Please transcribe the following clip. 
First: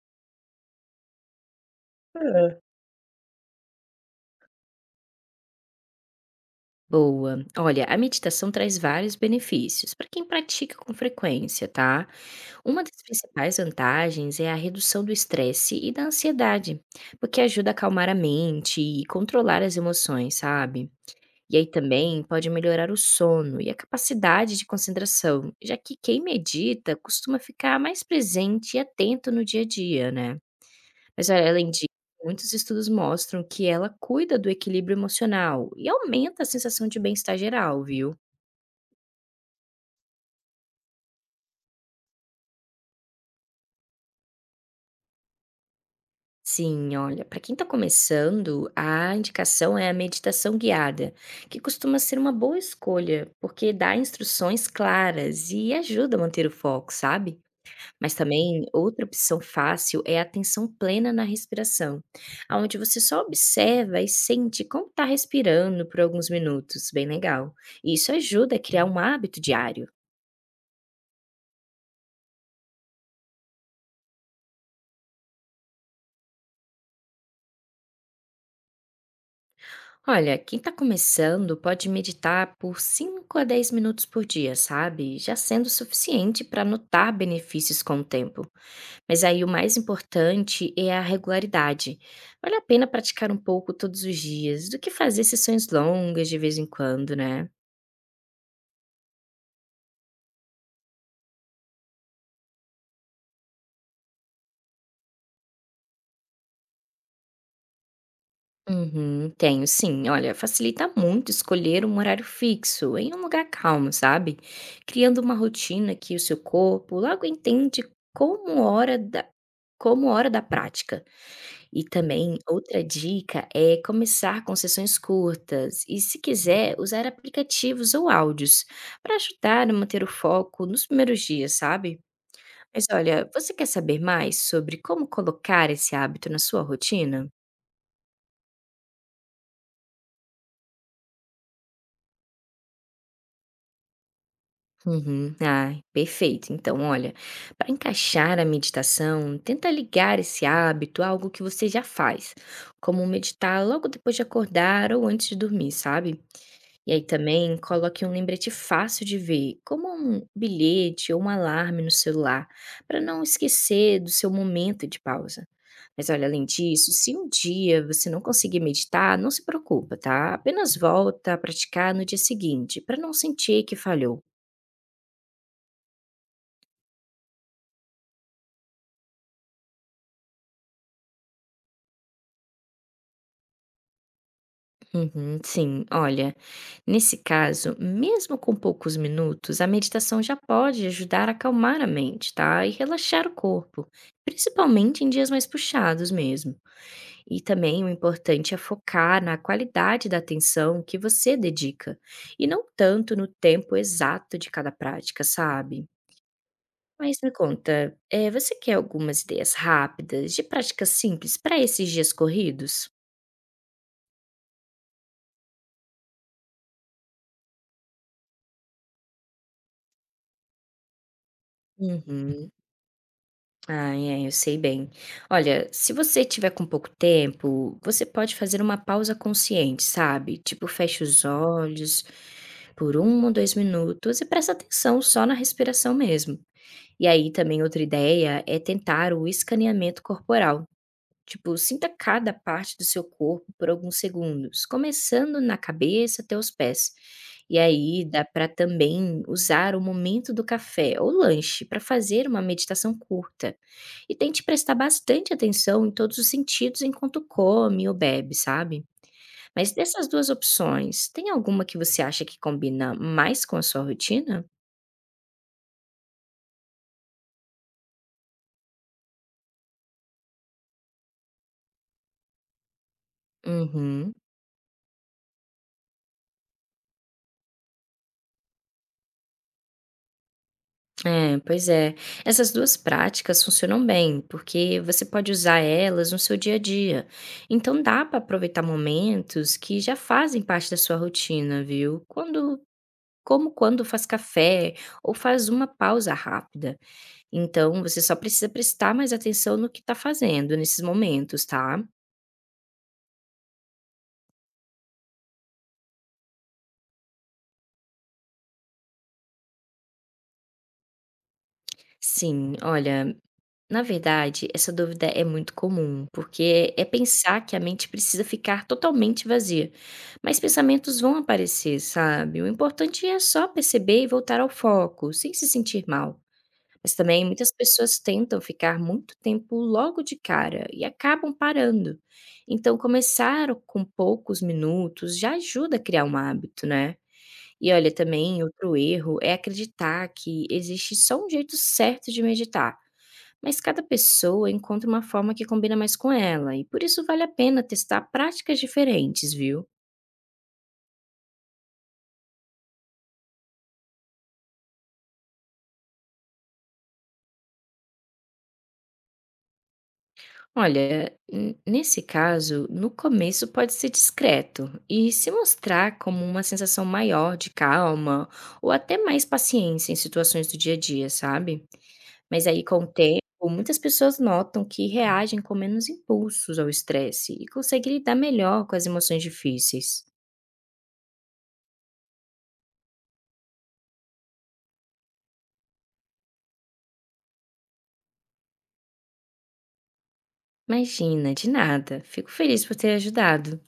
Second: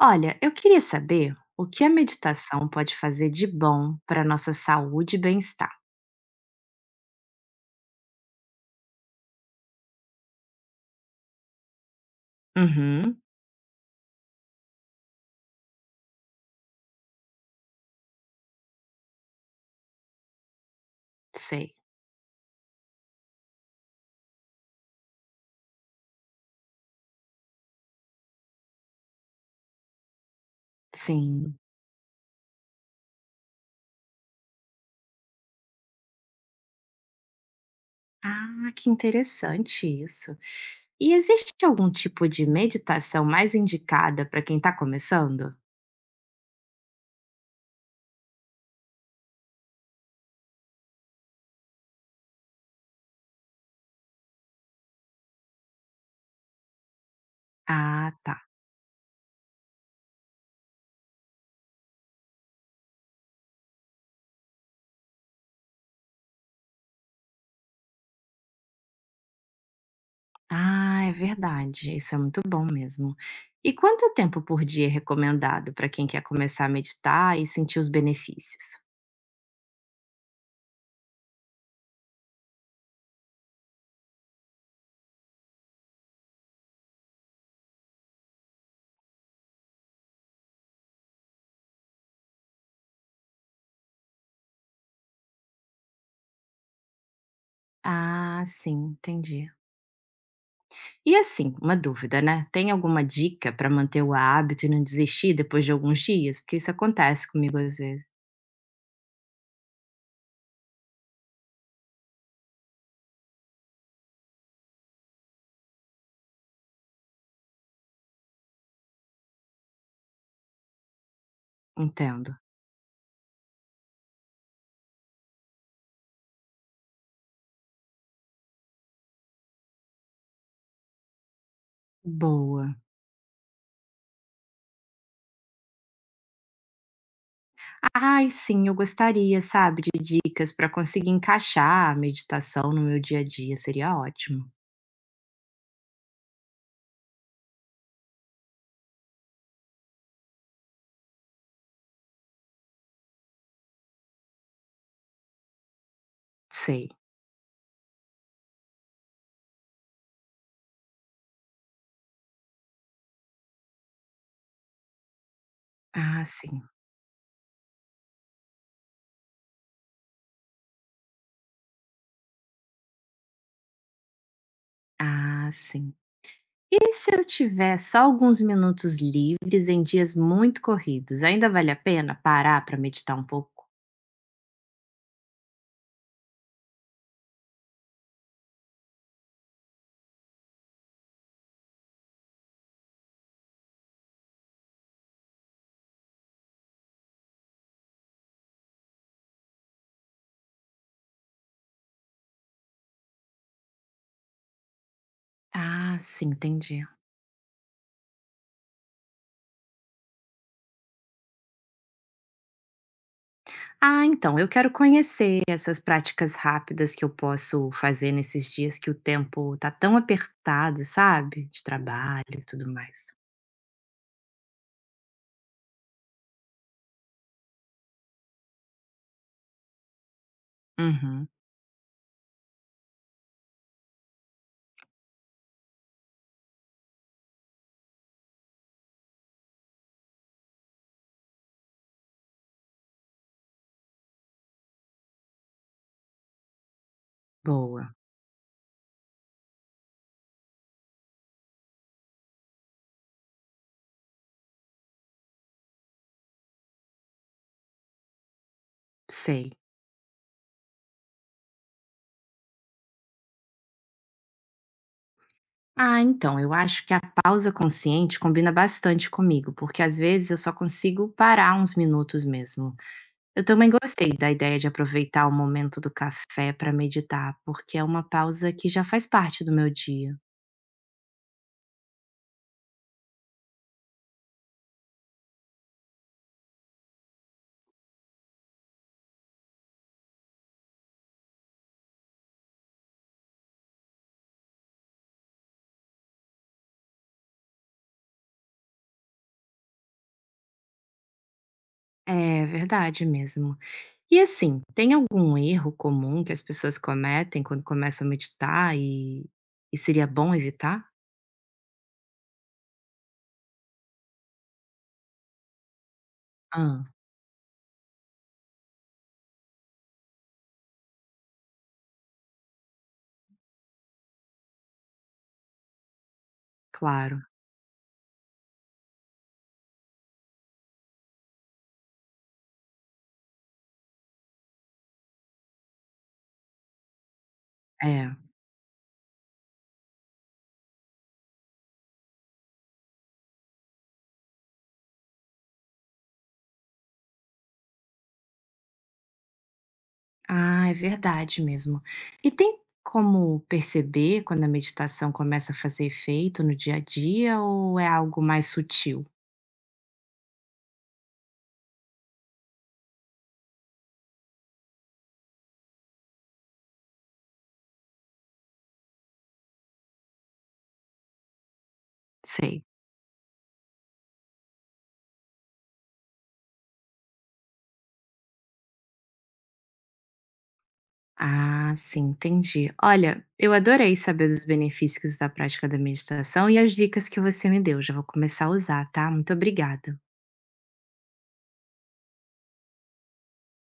Olha, eu queria saber o que a Hã. meditação pode fazer de bom para nossa saúde e bem-estar. Boa. Olha, a meditação traz vários benefícios para quem pratica com frequência, tá? Uma das Uhum, principais vantagens é a redução do estresse e da ansiedade, porque ajuda a acalmar a mente e controlar as emoções, sabe? E aí sei. também pode melhorar o sono e a capacidade de concentração, já que quem medita costuma ficar mais presente e atento no dia a dia, né? Mas olha, Sim. além disso, muitos estudos mostram que ela cuida do equilíbrio emocional e aumenta a sensação de bem-estar geral, viu? Ah, que interessante isso. E existe algum tipo de meditação mais indicada para quem está começando? Sim, olha, para quem está começando, a indicação é a meditação guiada, que costuma ser uma boa escolha, porque dá instruções claras e ajuda a manter o foco, sabe? Ah, Mas tá. também outra opção fácil é a atenção plena na respiração, aonde você só observa e sente como está respirando por alguns minutos, bem legal. E isso ajuda a criar um hábito diário. Ah, é verdade. Isso é muito bom mesmo. E quanto tempo por dia é recomendado para quem quer começar a meditar e sentir os benefícios? Olha, quem está começando pode meditar por 5 a 10 minutos por dia, sabe? Já sendo suficiente para notar benefícios com o tempo. Mas aí o mais importante é a regularidade. Vale a pena praticar um pouco todos os dias, do que fazer sessões longas de vez em quando, né? Ah, sim, entendi. E assim, uma dúvida, né? Tem alguma dica para manter o hábito e não desistir depois de alguns dias? Porque isso acontece comigo às vezes. Uhum, tenho sim. Olha, facilita muito escolher um horário fixo em um lugar calmo, sabe? Criando uma rotina que o seu corpo logo entende como hora da, como hora da prática. E Entendo. também outra dica é começar com sessões curtas e, se quiser, usar aplicativos ou áudios para ajudar a manter o foco nos primeiros dias, sabe? Boa. Mas olha, você quer saber mais sobre como colocar esse hábito na sua rotina? Ai, sim, eu gostaria, sabe, de dicas para conseguir encaixar a meditação no meu dia a dia, seria ótimo. Uhum. Ah, perfeito. Então, olha, para encaixar a meditação, tenta ligar esse hábito a algo que você já faz, como meditar logo depois de acordar ou antes de dormir, sabe? Sei. E aí também coloque um lembrete fácil de ver, como um bilhete ou um alarme no celular, para não esquecer do seu momento de pausa. Mas Ah, olha, além sim. disso, se um dia você não conseguir meditar, não se preocupa, tá? Apenas volta a praticar no dia seguinte, para não sentir que falhou. Ah, sim. E se eu tiver só alguns minutos livres em dias muito corridos, ainda vale a pena parar para meditar um pouco? Uhum, sim, olha, nesse caso, mesmo com poucos minutos, a meditação já pode ajudar a acalmar a mente, tá? E relaxar o corpo, principalmente em dias mais puxados mesmo. E também o importante é focar na qualidade da atenção que você dedica, e não tanto no tempo exato de cada prática, sabe? Ah, sim, entendi. Mas me conta, você quer algumas ideias rápidas de práticas simples para esses dias corridos? Ah, então, eu quero conhecer essas práticas rápidas que eu posso fazer nesses dias que o tempo tá tão apertado, sabe? De trabalho e Uhum. tudo mais. Ah, é, eu sei bem. Olha, se você tiver com pouco tempo, você pode fazer uma pausa consciente, sabe? Tipo, fecha os Uhum, olhos por um ou dois minutos e presta atenção só na respiração mesmo. E aí também outra ideia é tentar o escaneamento corporal. Tipo, sinta cada parte do seu corpo por alguns segundos, começando na cabeça até os pés. E boa, aí dá para também usar o momento do café ou lanche para fazer uma meditação curta. E tente prestar bastante atenção em todos os sentidos enquanto come ou bebe, sabe? sei. Mas dessas duas opções, tem alguma que você acha que combina mais com a sua rotina? Ah, então, eu acho que a pausa consciente combina bastante comigo, porque às vezes eu só consigo parar uns minutos mesmo. Eu também gostei Uhum. da ideia de aproveitar o momento do café para meditar, porque é uma pausa que já faz parte do meu dia. É, pois é. Essas 2 práticas funcionam bem, porque você pode usar elas no seu dia a dia. Então dá para aproveitar momentos que já fazem parte da sua rotina, viu? Quando Como quando faz café ou faz uma pausa rápida. Então você só precisa prestar mais atenção no que está fazendo nesses momentos, tá? É verdade mesmo. E assim, tem algum erro comum que as pessoas cometem quando começam a meditar e seria bom evitar? Sim, olha. Na verdade, essa dúvida é muito comum, porque é Ah, pensar que a mente precisa ficar totalmente vazia. Mas pensamentos vão aparecer, sabe? O importante é só perceber e voltar ao foco, sem se sentir mal. Mas claro, também muitas pessoas tentam ficar muito tempo logo de cara e acabam parando. Então, começar com poucos minutos já ajuda a criar um hábito, né? E olha, é. também outro erro é acreditar que existe só um jeito certo de meditar, mas cada pessoa encontra uma forma que combina mais com ela, e por isso vale a pena testar práticas diferentes, viu? Ah, é verdade mesmo. E tem como perceber quando a meditação começa a fazer efeito no dia a dia ou é algo mais sutil? Olha, nesse caso, no começo pode ser discreto e se mostrar como uma sensação maior de calma ou até mais paciência em situações do dia a dia, sabe? Mas Sei. aí, com o tempo, muitas pessoas notam que reagem com menos impulsos ao estresse e conseguem lidar melhor com as emoções difíceis. Ah, sim, entendi. Olha, eu adorei saber dos benefícios da prática da meditação e as dicas que você me deu. Já vou começar a usar, tá? Muito obrigada. Imagina, de nada. Fico feliz por ter ajudado.